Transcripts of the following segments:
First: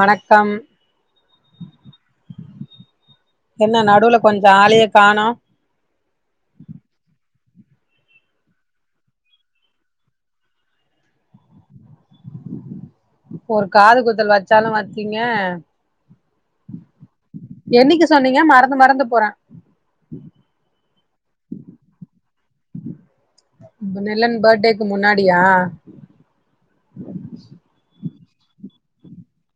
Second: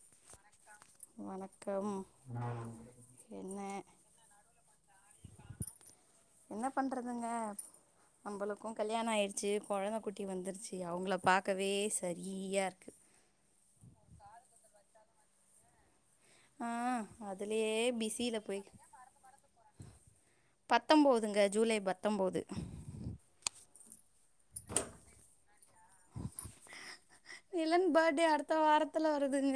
வணக்கம் வணக்கம் என்ன நடுவுல கொஞ்சோ ஆளையே காணோ நம்பளுக்கு கல்யாணோ ஆயிடுச்சி கொழந்த குட்டி வந்துருச்சி அவுங்கள பாக்கவே சரியா இருக்கு இப்பொரு காது குத்தல் வச்சாலு வச்சீங்க ஆ அதுலயே என்னைக்கு பிஸில சொன்னீங்க போயி மறந்து மறந்து போறே பத்தொம்போதுங்க ஜூலை பத்தொம்போது நிலன் பர்டேக்கு முன்னாடியா த்த வாரத்துல வருதுங்க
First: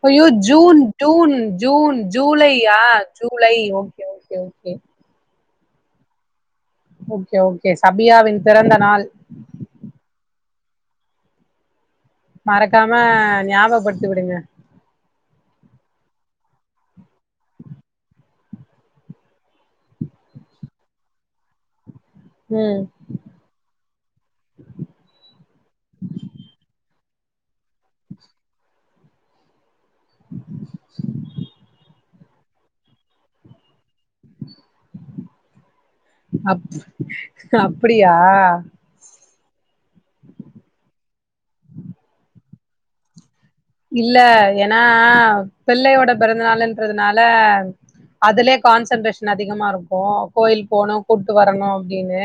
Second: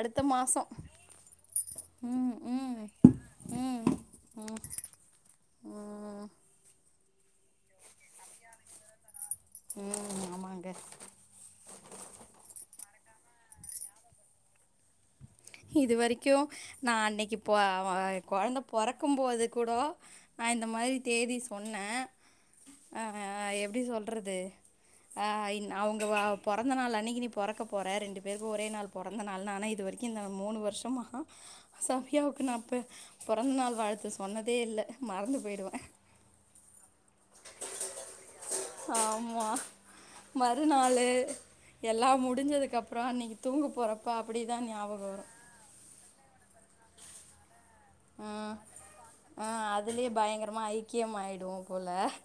அடுத்த ஐயோ மாசோ ஜூன் ஜூன் ஜூன் ம் ம் ஜூலையா ஜூலை ம் ஓகே ஓகே ம் ஓகே ம் ஓகே ஓகே சபியாவின் பிறந்த நாள் ம் ஆமாங்க மறக்காம ஞாபகப்படுத்திவுடுங்க இது வரிக்கு நா அன்னிக்கு போ அவ கொழந்த பொறக்கு போது கூடோ நா இந்த மாரி தேதி சொன்ன ம் அ ஆ எப்பிடி சொல்றது அ ன் அவங்க வா பொறந்த நாள் அன்னிக்கு நீ பொறக்க போற ரெண்டு பேருக்கு ஒரே நாள் பிறந்த நாள்னனா இ இந்த மூணு வருஷமா சபியா நா பே பொறந்தநாள் வாழ்த்து சொன்ன அப் அப்பிடியா ஆமா மறுநாளு எல்லா முடிஞ்சதுக்கப்புறோ அன்னிக் இல்ல ஏன்னா பிள்ளையோட பிறந்த நாளுன்றதுனால ம் அதுலயே கான்சன்ட்ரேஷன் ஆ அதிகமா இருக்கு அதுலயே கோயில் பயங்கரமா போணு கூப்புட்டு வரணு ஐக்கியமாயிடுவோம் போல அப்பிடின்னு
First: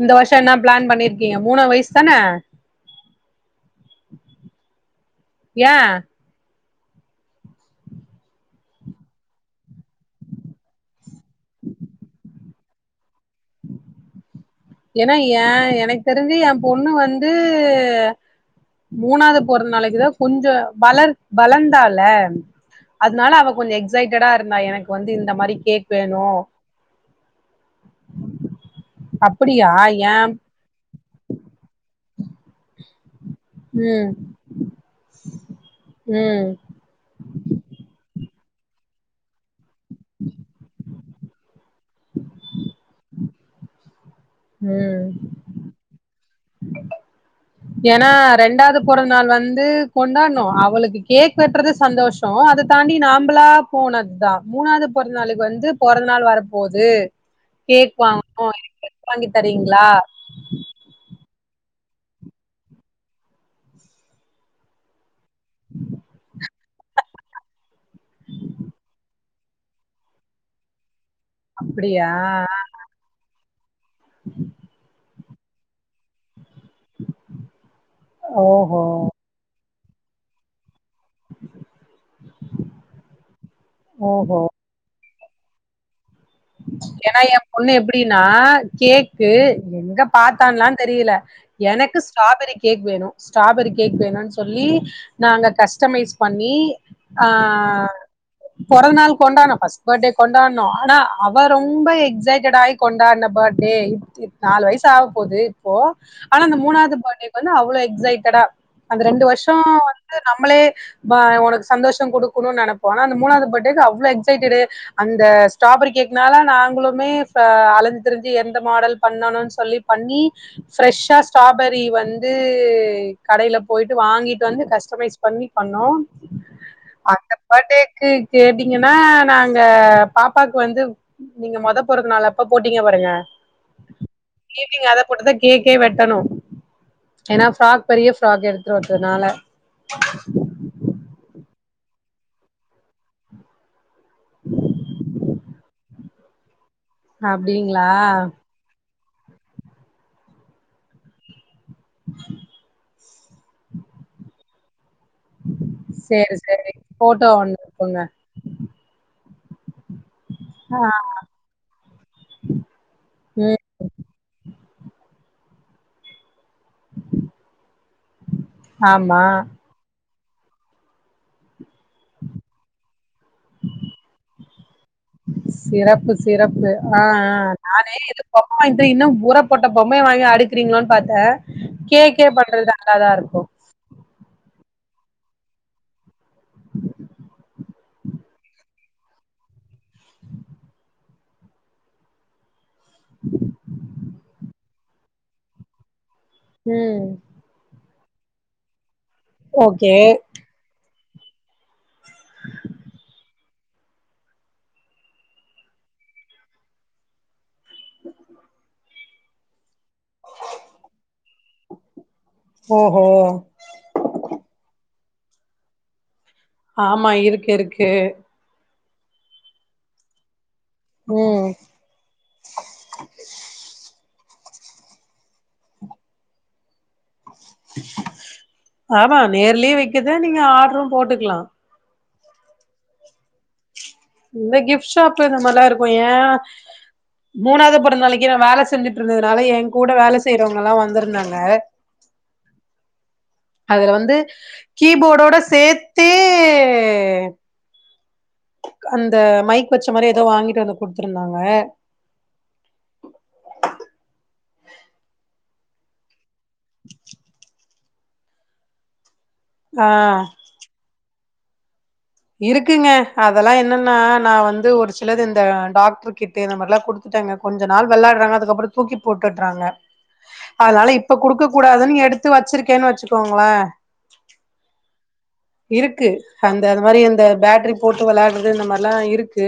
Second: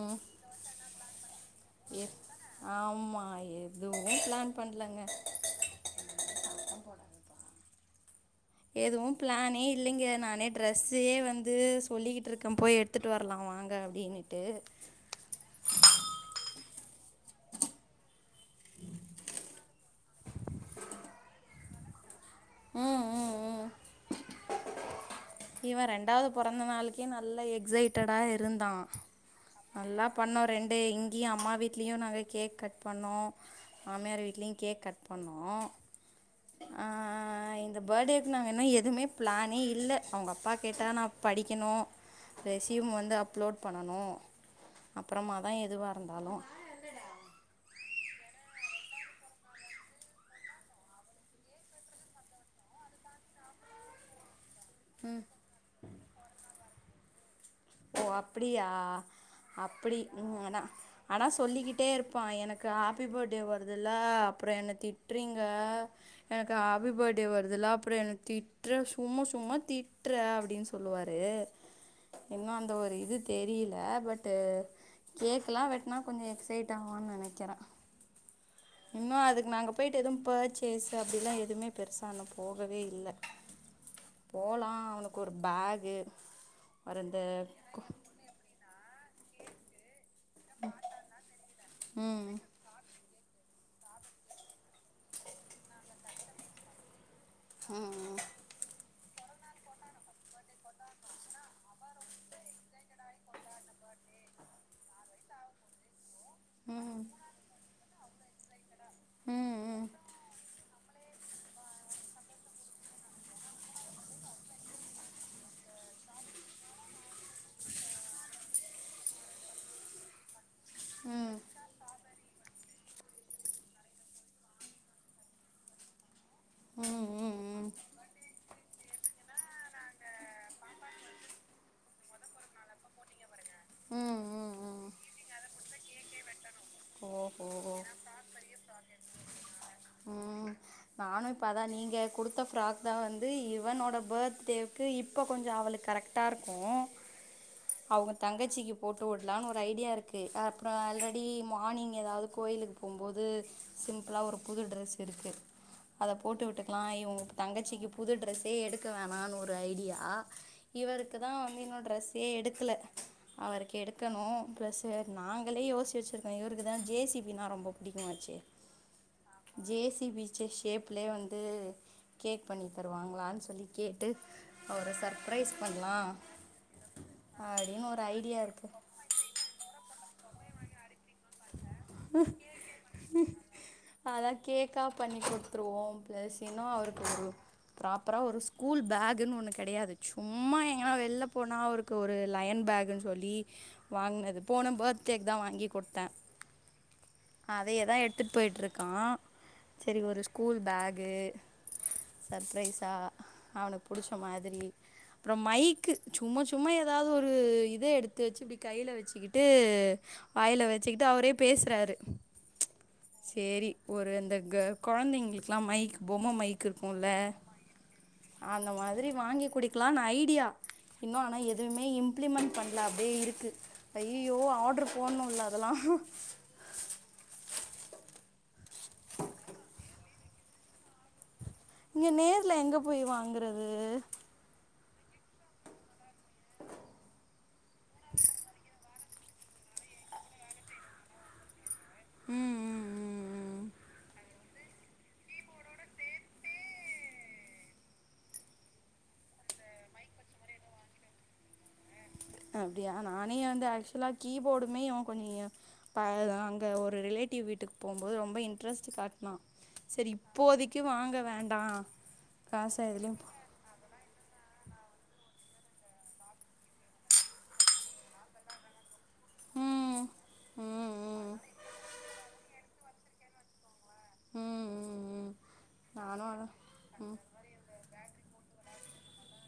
இந்த வருஷோ என்ன பிளான் பண்ணிருக்கீங்க மூணு எ வயசுதான ஆமா எதுவு பிளான் பண்லங்க ஏ எதுவு பிளானே இல்லைங்க நானே ட்ரெஸ்ஸே வந்து சொல்லிக்கிட்டு இருக்கே போய் எடுத்துகிட்டு வரலா வாங்க அப்பிடின்னுட்டு ஏன்னா ஏ எனக்கு தெரிஞ்சி ஏ பொண்ணு வந்து மூணாவது போறந்த நாளைக்குதா கொஞ்சோ வளர் வளர்ந்தால ம் ம் அத்னால அவ ம் கொஞ்சோ எஸ் இவ வேணு ரெண்டாவது பொறந்த நாளுக்கே நல்லா எக்கஸைட்டடா இருந்தா அப்படியா நல்லா ஏ பண்ணோ ரெண்டு இங்கியு அம்மா வீட்லயு நாங்க கேக் கட் பண்ணோ ம் மாமியார் வீட்லியு கேக் கட் பண்ணோ ம் ஆ இந்த பர்டேக் நா வேனா எதுமே பிளானே இல்ல அவங்க அப்பா கேட்டா நா படிக்கணு ரெஸ்யூம் வந்து அப் அப்லோட் பண்ணனு ம் அப்புறமாதா எதுவா இருந்தாலு ஏன்னா ரெண்டாவது பொறந்த நாள் வந்து கொண்டாணு அவளுக்கு கேக் வெட்டுறது சந்தோஷோ அது தாண்டி நம்பளா போனதா மூணாவது பொறந்த நாளுக்கு வந்து பொறந்த நாள் வரப்போது கேக் ஓ வாங்கணு அப்டியா வாங்கி தரீங்களா அப்டி ம் ஆனா ஆனா சொல்லிக்கிட் ட்டே இருப்பா எனக்கு ஹாப்பி போட்டே வருதுல்ல அப்புறோ என திட் திட்றீங்க எனக் க்கு ஹாப்பி போட்டே வருதுல அப் அப்புறோ என்ன திட்ற சும்மா சும் சும்மா திட்ற அப்டின் சொல்லுவார் அப்டியா இன்னு அந்த ஒரு இது தெரிது தே பட்டு கேக் எல்லா வெட்னா கொஞ்சோ எக்சைட் ட்டாவான் நெனைக்கிற ஓஹோ இன்னு அதுக்கு நாங்கப் போயிட்டு எதுவும் பர்சேஸ் ட்டு அப்டிலா எதுமே பெருசா ஒண்ணும் போகவே இல்ல ஓஹோ போலா அவனுக் ஒரு பேகு ஒரு இந்த ஏன்னா எ பொண்ணு கு- எப்புடின்னா கேக் பு எங்கப் பாத்தான்லா தெரியில எனக்கு ம் ஸ்ட்ராபெரி கேக் வேணு ஸ்ட்ராபெரி கேக் வேணுன் சொல்லி நாங்க கஸ்டமைஸ் பண்ணி ஆ ஓஹோ பொறந்நாள் கொண்டான்னோ ஃபஸ்ட் போட்டே கொண்டான்னோ ஆனா அவ ரொம்ப எக்ஸைட்டடு ஆகி கொண்டான போட்டே நாலு வயிசு ஆக போது இப்போ ஆனா அந்த மூணாவது போட்டேக்கு வந்து அவ்ளோ எக்ஸைட் தடா அந்த ரெண்டு வருஷோ ம் வந்து நம்மளே பா உனக்கு சந்தோஷோ குடுக்கனுன் நெனப்போ ஆனா அந்த மூணாவது பர்டேக்கு அவ்வள எக்ஸைட்டடு அந்த ஸ்ட்ராபெரி கேக் இன்னால நாங்களுமே ச அழஞ்திரஞ்சி எந்த மாடல் பண்ணணுன் சொல்லி பண்ணி ஃப்ரெஷ்ஷா ஸ்ட்ராபெரி வந்து கடையில போயிட்டு வாங்கிட்டு வந்து கஸ்டமைஸ் பண்ணிபண்ணோ அந்த பர்டேக்கு கேடி ங்கன்னா நாங்க பாப்பாக்கு வந்து நீங்க மொத பொறந்த நாள் அப்ப போட்டீங்க பாருங்க ஈவினிங் அத போட்டுதா கேக் க்கே வெட்டணு ஏன்னா ஃப்ராக் பெரிய ஃப்ராக் எடுத்துருவன்ட்டனால இப்பதா நீங்க குடுத்த ஃபிராக்தா வந்து இவனோட பர்டேக்கு இப்ப கொஞ்சோ அவளுக் கரெக்டாக இருக்கு அப்பிடிங்களா போட்டு ஓடலான்னு ஒரு ஐடியா இருக்கு அப்புறோ ஆல்ரெடி மார்னிங் ஏதாவது கோயிலுக்கு போம்போது இது சிம்பிளா ஒரு புது ட்டிரெஸ் இருக்கு அத சேரி போட்டு சேரி விட்டுக்கலா இவங் போட்டோ ஒண்ணு தங்கச்சிக்கு இருக்குங்க புது ட்ரெஸ்சே எடுக்க வேணானு ஒரு ஐடியா ஆ இவருக்கு தா வந்து இன்னு டிரஸ்சே எடுக்கல ம் அவருக்கு எடுக்கனு பிளஸ்சு நாங் கெல்லா யோசிவச்சிரு இவருக்குத ஜேசிபினா ரொம்ப புடிக்குமாச்சே ஆமா ஜேசிபி சே ஷேப்லயே வந்து கேக் பண்ணி தருவாங்களான் சொல்லி கேட்டு அவர சர்பரைஸ் பண்ணலா சிறப்பு சிறப்பு ஆ ஆ அப்பிடின் நானே ஒரு ஐடியா இருக்கு ம்மை வாங்கி அடுக்கிறீங்களோன் பாத் த்த கே கே பண்றது நல்லாதா இருக்கு கேக்காக பண்ணி கொடுத்துருவோ ப்ளஸ் இன்னு அவருக்கு ஒரு ப்ராப்பரா ஒரு ஸ்கூல் பேக்குன்னு ஒன்னு கெடையாது சும்மா எங்கன்னா வெளில போனா அவருக்கு ஒரு லயன் பேக் சொல்லி வாங்குனது போன ப்த கேக்குதா வாங்கி கொடுத்தே ம் அதேதா எ கத்துட்டு போயிட்டுருக்கான் ஓகே செரி ஒரு ஸ்கூல் பேக் கே சர்பிரைஸா அவனுக்கு புடிச்ச மாதிரி அப்புறம் மைக்கு சும்மா சும்மா ஏதாவது ஒரு இத எடுத்து வச்சு இப்டி கைல வச்சுக்கிட்டு வாயில வ ச்சக்கிட்டு அவரே பேசுறாரு ஓஹோ சேரி ஒரு அந்த க கொழந்தைங்களுக்குலா மைக் பொம்ம மைக் இருக்குல்ல ஆமா இருக்கு இருக்கு அந்த மாரி வாங்கி குடிக்கலானு ஐடியா இன்னு ஆனா ம் எதுவுமே இம்ப்ளிமெண்ட் பண்ணல அப்டியே இருக்கு அய்யயோ ஆர்ட்ரு போடணும்ல அதெல்லா [unintelligible] ஆமா நேர்லயே வக்கறது இதா நீங்க ஆர்டரும் போட்டுக்கலா இங்க நேர்ல எங்க போய் வாங்குறது இந்த கிஃப்ட் ஷாப் இந்தமார்ல்லா இருக்கு மூனாவது பிறந்த நாளைக்கு நா வேல செஞ்சுட்டு இருந்ததுனால என் கூட வேல செய்யறவங்களா வந்திருந்தாங்க ம் ம் ம் ம் அதுல வந்து கீபோர்டோட சேத்தே அந்த மைக் வச்ச மாதிரி ஏதோ வாங்கிட்டு வந்து குடுத்துருந்தாங்க அப்டியா நானே வந்து ஆக்சுவலா கீபோர்டுமே கொஞ்ச பைய தா அங்க ஒரு ரிலேடிவ் வீட்டுக்கு போம்போது ரொம்ப இட்ரஸ்டு ஆ சரி இப்போதிக்கு வாங்க வே வேண்டா.... [unintelligible] காச இருக்குங்க எதுலயு அதெல்லா என்னன்னா நா வந்து ஒரு சிலது இது இந்த டாக்டர் கிட்டு இந்த மாதிரல்லா குடுத்துட்டேங்க கொஞ்ச நாள் வெளாடுறாங்க அதுக்கப்ரோ தூக்கி போட்டுறாங்க ம் அதனால ம் இப்ப ம் குடுக்க கூடாதுன்னு எடுத்து வச்சிருக்கேனு வச்சுக்கோங்களே ம் ம் ம் இருக்கு நானும் அதான் அந்த எடோ ந்த மாரி ம் அந்த பேட்ரி போட்டு வெளையாடுறது நம் இது மார்லா இருக்கு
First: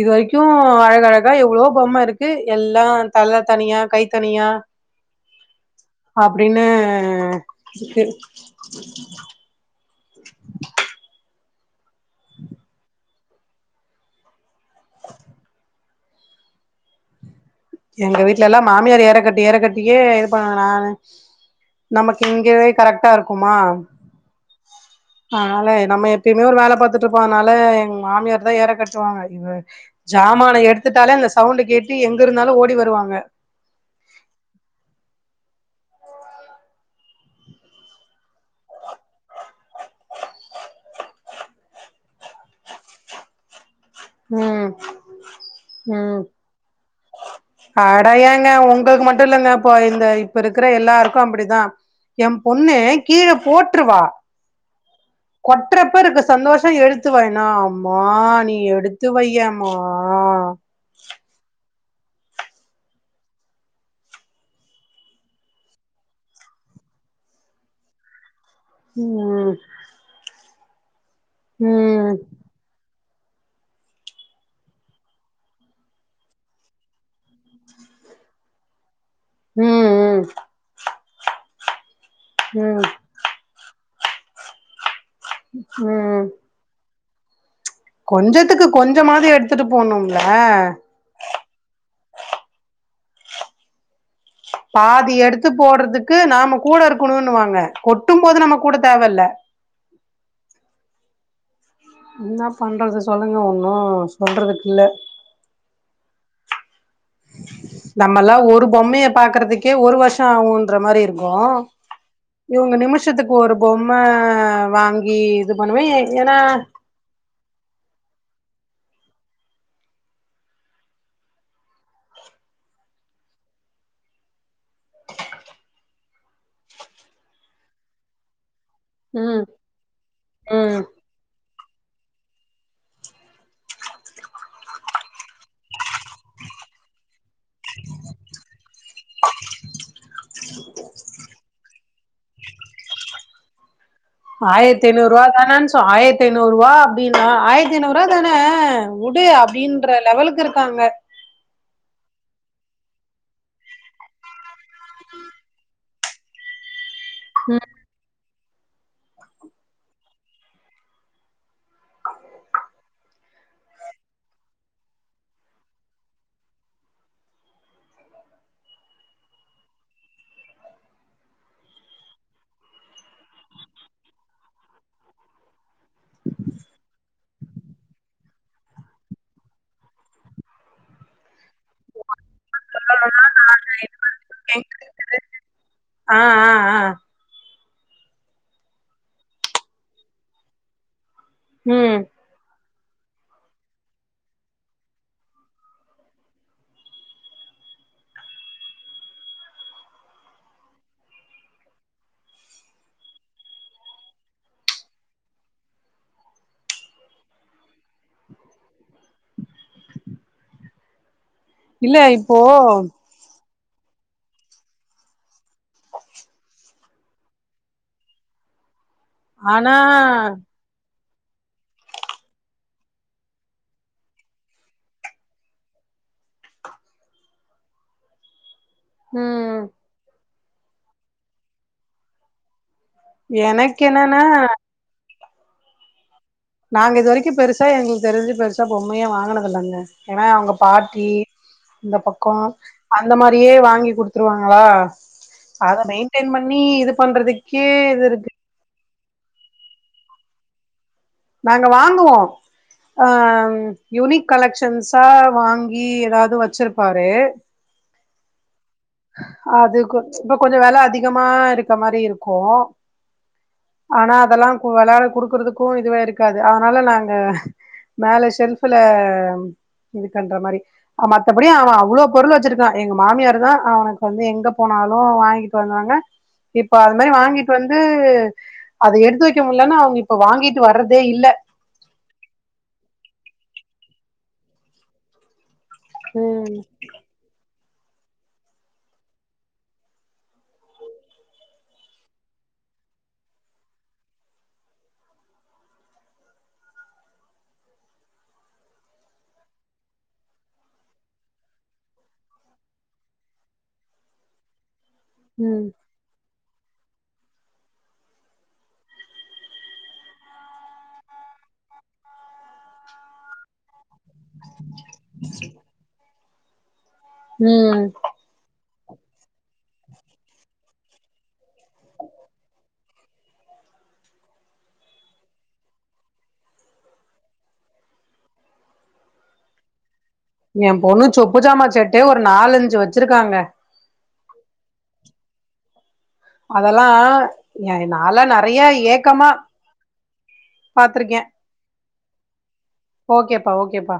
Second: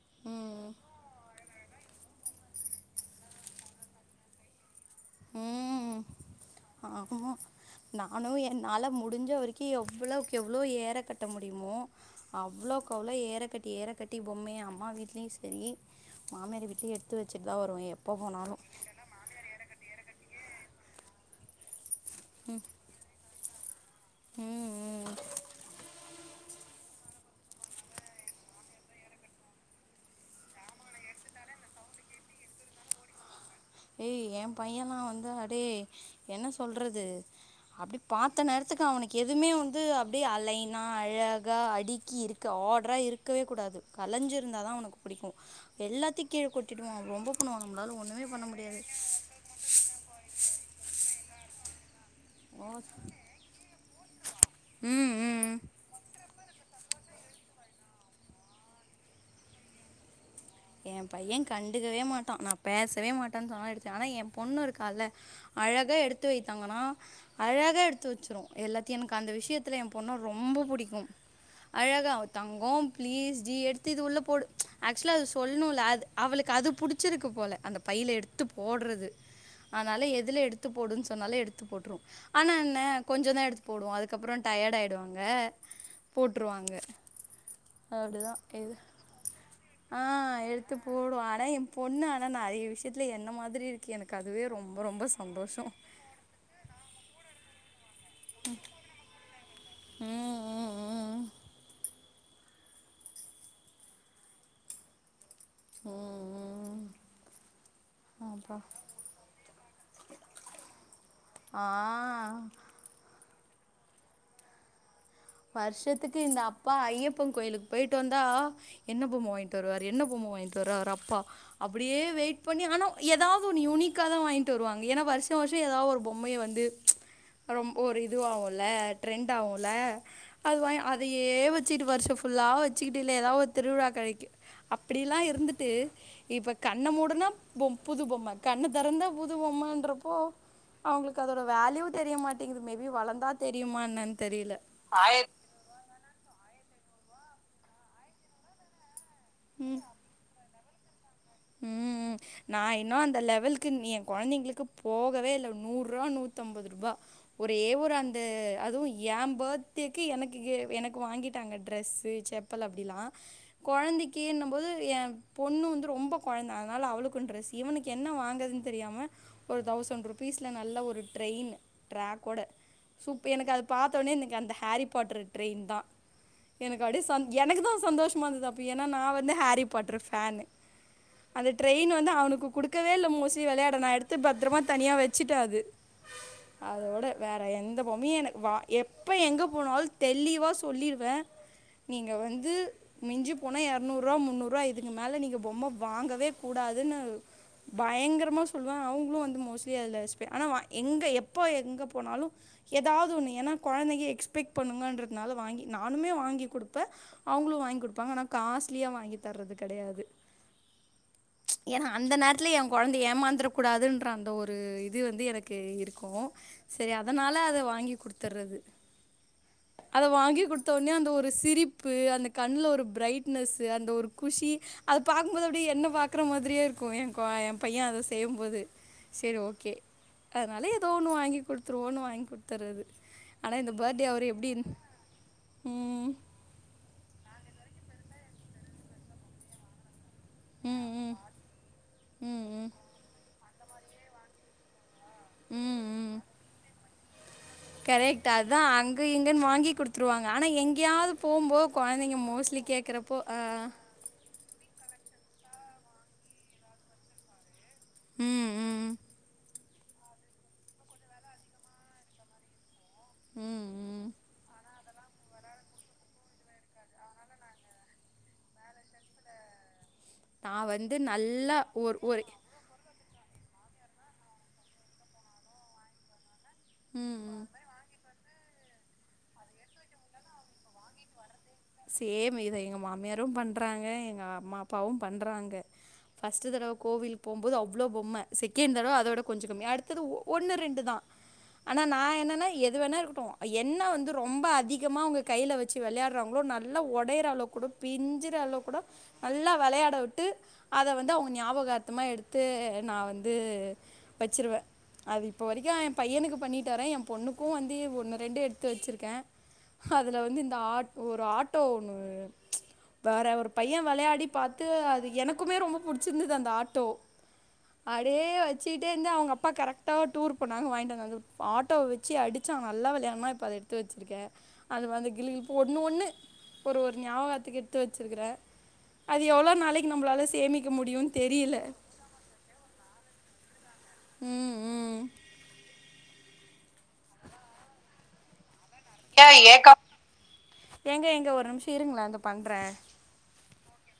இது வரைக்கு ம் அழகழகா எவ்ளோ கோவமா இருக்கு எல்லா தல தனியா கை தனியா ம் அப்டினு ஆமா இருக் எவ்ளோக் எவ்ளோ ஏற கட்ட முடியுமோ அவ்ளோக்கு அவ்ளோ ஏறக்கட்டி ஏறக்கட்டி பொம்மைைய அம்மா வீட்லயு சேரி மாமியார் வீட்லயு எடுத்து வெச் எங்க வீட்ல எல்லா மாமியார் ஏறக்கட்டி ஏறக்கட்டியே இது பா நானு [inaudible] நமக்கு இங்கவே கரெக்டா இருக் க்கு மா ம் ம் அதுனால நம்ம எப் இன்னொரு வேல பாத்துட்டு இருப்போ அதனால எங் மாமியார்டதா ஏற கட்டுவாங்க இவங்க ஜாமானோ எடுத்துட்டாலே அந்த சவுண்டு கேட்டு எங்க இருந்தாலு ஓடி டி வருவாங்க ஏய் எம் பையலா வந்து அடே என்ன சொல்றது அப்டி பாத்த நேரத்துக்கு அவனுக்கு எதுமே வந்து அப்டியே அலைனா அழகா அடுக்கி இருக்க ஆடரா இருக்கவே கூடாது கலஞ்சு ம் இருந்தாதா அவனுக்கு புடிக்கு ம் எல்லாத்தையு கீழ கொட்டிவா ரொம்போ பண்ணுவா நம்பளால ஒண்ணுமே பண்ண முடி உங்ளுக்கு மட்டு இல்லங்க இப்போ இந்த இப்ப இருக்குற எல்லாருக் க்கு அப்டிதா எம் பொண்ணு கீழ போட் ற்றுவா ம் ம் ம் கொட்றப்ப இருக்குற சந்தோஷோ எடுத்து வெய்னா அம்மா நீ எடுத்து வெய்யேம்மா எ பைய கண் எடுக்கவே மாட்டா நா பேசவே மாட்டன் சொன்னாலு எடுத்தே ஆனா எ பொண்ணு இருக்கால்ல அழகா எடுத்து வெயி தங்கோன்னா அழகாக எடுத்து வெச்சுரு எல்லாத்தையு எனக்கு அந்த ம் விஷ்யத்துல எம் பொண்ண ரொம் ரொம்ப புடிக்கு அழகா ம் அவ தங்கோம் பிளீஸ் டி எடுத்து இது உள்ள போடு ஏக்சுவலா அதுஸ் சொல்ணுல்ல அது அவுளுக்கு அது புடுச்சுருக்கு போல அந்த பையில எடுத்து போடுறது ம் ஆனாலு ம் எதுல எடுத்து போடுன்ஸ் சொன்னாலே எடுத்து போட் று ஆனா என்ன ம் கொஞ்சந்தா எடுத்து போடு அதுக் அதுக்கப்பறம் டயட் ஆகிடான் அங்க ம் போட்டுருவாங்க கொஞ்சத்துக்கு கொஞ்சமாவ எடுத்துட்டு ஹா போணும்ல எடுத்து போடுவ ஆனா பொண்ணு ஆனா நறைய விஷயத்துல என்ன மாதிரி இருக்கு எனக்கு அதுவே ரொம்ப ரொம்ப பாதி எடுத்து சந்தோஷோ போடுறதுக்கு நாம கூட இருக்கணும்னுவாங்க கொட்டும் போது நம கூட தேவ இல்ல உம்-உம்-உம் என்ன பண்றது சொல்லுங்க ஒன்னும் சொல்றதுக்கு இல்ல உம்-உம் நம்மல்லாம் ஒரு பொம்மையை பாக்குறதுக்கே ஒரு வருஷம் ஆகம்யின்ற மாதிரி இருக்கும் ஆ இவுங்க நிமிஷத்துக்கு ஒரு பொம்மை வாங்கி இது பண்ணுவே வருஷத்துக்கு ஏன்னா இந்த அப்பா ஐயப்பன் கோயிலுக்கு போயிட்டு வந்தா என்ன பொம்மை வாங்கிட்டு வருவார் என்ன பொம்மை வாங்கிட்டுவாரு அப்பா அப்டியே வெயிட் பண்ணி ஆனா ஏதாவது ஒ யுனிக்கா தா வாங்கிட்டு வருவாங்க ஏனா வருஷம்-வருஷம் ஏதாவது ஒரு பொம்மைய வந்து ஒரு இதுவ ல்ல ட்ரெண்ட் ம் ஆகும்ல அது வாங்கி ம் அதையே வச்சிட்டு வருஷம் புல்லாக வச்சுக்கிட்டு இல்ல ஏதாவோ ஒரு திருவிழா கிடைக்கும் அப்டிலாம் இருந்துட்டு இப்போ கண்ணை மூடனா பொம்ம புது பொம்ம கண்ண தரந்த புது பொம்மா என்ற ஓ அவுங்களுக்கு அதோட வேல்யூ தெரிய மாட்டேங்குது மேபி வளர்ந்தா தெரியும என்னான்னு தெரியல நூறுபா ஆயிரத் தானா அப்பிடின்னு ஆயிரத்திஐநூறுபா ஆயிரத்திநூறுபா தானே உடு அப்டின்ற லெவலுக்கு இருக்கு க்காங்க உம் நான் இன்னும் அந்த லெவலுக்கு என் குழந்தைங்களுக்கு போகவே இல்லை நூறுபா நூத்தம்பது ரூபாய் ஒரே ஒரு அந்த அதுவும் யென் பெர்த்டே எனக்கு எனக்கு வாங்கிட்டாங்க டிரெஷூ செப்பல் அப்படிலாம் குழந்தைக்கிண்ணும்போது என் பொண்ணு வந்து ரொம்ப குழந்தை அதனால அவளுக்கும் ட்ரெஸ் இவனுக்கு என்ன வாங்குறதுன்னு தெரியாம ஒரு தௌசண்ட் ருபீஸில் நல்ல ஒரு ட்ரெயின் ட்ராக்கோட சூப்ப எனக்கு அது பார்த்தோடனே எனக்கு அந்த ஹாரி பாட்ரு ட்ரெயின் தான் எனக்கு அப்படியே ச எனக்கு தான் சந்தோஷமாக இருந்தது அப்போ ஏன்னா நான் வந்து ஹேரி பாட்ரு ஃபேனு அந்த ட்ரெயின் வந்து அவனுக்கு கொடுக்கவே இல்ல சொல்லணும்னா மோஸ்ட்லி விளையாட நான் எடுத்து பத்திரமா தனியா வச்சுட்டான் அது ஆ ஆ ஆ அதோட வேற எந்த பொமி எனக்கு வா எப்ப எங்க போனாலும் தெளிவா சொல்லிருவேன் ம் நீங்க வந்து மிஞ்சி போனா இரநூறுவ முன்னுறுவா இதுக்கு மேலே நீங்கள் பொம்மை வாங்கவே கூடாதுன்னு பயங்கரமா சொல்லுவேன் அவங்களும் வந்து மோஸ்ட்லி அதில் எஸ்ப் ஆனால் எங்கே எப்போ எங்கே போனாலும் ஏதாவது ஒன்று ஏன்னா குழந்தைங்க எக்ஸ்பெக்ட் பண்ணுங்கன்றதுனால வாங்கி நானுமே வாங்கி கொடுப்பேன் அவங்களும் வாங்கி கொடுப்பாங்க ஆனால் காஸ்ட்லியாக வாங்கி தர்றது கிடையாது ஏன்னா இல்ல அந்த இப்போ நேரத்துல என் குழந்தை ஏமாந்துற கூடாதுன்ற அந்த ஒரு இது வந்து எனக்கு இருக்கும் சரி அதனால் அதை வாங்கி கொடுத்தர்றது ஆனா அத வாங்கி கொடுத்த உடனே அந்த ஒரு சிரிப்பு அந்த கண்ணல ஒரு பிரைட்னஸ் அந்த ஒரு குஷி அத பாக் இருக்கும்போது அப்டியே என்ன பாக்குற மாரியே இருக்கும் என் என் பையன் அத செய்யும்போது சேரி ம் ஓகே அதனால ஏதோ ஒண்ணு வாங்கி கொடுத்துருவோன்னு வாங்கி கொடுத்துர்றது எனக்கு என்னன்னா உம் நாங்க இது வரைக்கும் பெருசா எங்களுக்கு தெரிஞ்சு பெருசா பொம்மையே வாங்கனதில்லங்க ஏன்னா அவங்க ம் பாட்டி ம் இந்த ம் பக்கம் ம் அந்த மாரி யே வாங்கி குடுத்துருவாங்களா அத ம் ம் மெயின்டெின் பண்ணி இது பண்றதுக்கு கரெக்ட் அதான் அங் க இங்கன்னு வாங்கி கொடுத்துருவாங்க ஆனா எங் நாங்க வாங்குவோம் கேட்குறப்போ அ ஆஹ் யூனிக் கலெக்க்ஷன்ஸா வாங்கி ஏதாவது வச்சிருப்பாரு உம் உம் அது கொ இப்ப கொஞ்சம் வில அதிகமா இருக்க மாரி இருக்கும் ம், ம். ஆனா அதெல்லாம் விளையாட கொடுக்கறதுக்கும் இதுவே இருக்காது அதனால நாங்க மேல ஷெல்ஃபுல இதுக்கண்ற மாரி நான் வந்து மத்தபடிய நல்லா அவன் ஒரு அவ்வளோ ஒரு பொருள் வச்சிருக்கான் எங்க மாமியார் தான் அவனுக்கு வந்து எங்க போனாலு வாங்கிட்டு வந்தாங்க இப்ப அது மாரி ம், ம். வாங்கிட்டு வந்து அது எடுத்து வக்க முல்லன்னு அவுங்க இப்ப வாங்கிட்டு வர்றதே இல்ல சேம் இத எங்க மாமியாரு பண்றாங்க எங்க அம்மா அப்பாவு பண்றாங்க ஃபர்ஸ்ட் ம் தடவ கோவில் போம்போது அவ் இவ்ளோ பொம்ம‌ செகண்ட் தடவ அத விட கொஞ்சோ கம்மி அடுத்தது ஒன்னு ரெண்டு தா ஆனா நா என்னனா எது வேனா இருக்கட்டும் என்ன வந்து ரொம்ப அதிகமா அவங்க கைல வச்சி வெளையாடறாங்களோ நல் நல்ல உடையிற அளவுக்கு கூட பிஞ்சுற அளவு கூட நல்லா வெளையாட விட்டு அத வந்து அவங்க ஞாபகார்த்தமா எடுத்து நா வந்து வச்சிருவே அது இப்ப ம் வரைக்கு எ பையனுக்கு பண்ணிட்டரே எ பொண்ணுக்கு வந்து ஒன்னு ரெண்டு எடுத்து வச்சிருக்கே அதுல வந்து இந்த ஆட் ஒரு ஆட் ட்டோ ஒன்னு வேற ஒரு பைய வெளயாடி பாத்து அது எனக்குமே ரொம்ப புடிச் சிந்துது அந்த ஆட்டோ ம் அடே வச் வச்சுட்டே இருந்து அவுங்க அப்பா கரெக்டா டூர் போணாங்க வாங்கிட்டுந்த ஆட்டோவ வச்சு அடிச்சா அவங்க நல்ல விளாமா இப்ப அத எடுத்து வச்சிருக்கே அது வந்த கிழ ஒண்ணு ஒண்ணு ஒரு ஒரு ஞாபகாத்துக்கு எடுத்து வச்சுருக்கிற அது எவ்ளோ நாளைக்கு நம்பளால எ சேமிக்க பொண்ணு முடியும்னு சொப்பு தெரியல ஜாம செட்டே ஒரு நாலஞ்சு வச்சுருக்காங்க ம் ம் அதெல்லா ய நாலா நெறைய இ ஏ ஏக்கம் ஏங்க எங்க ஒரு நிமிஷ இருங்கள பண்ற ஓகேபா ஓகேபா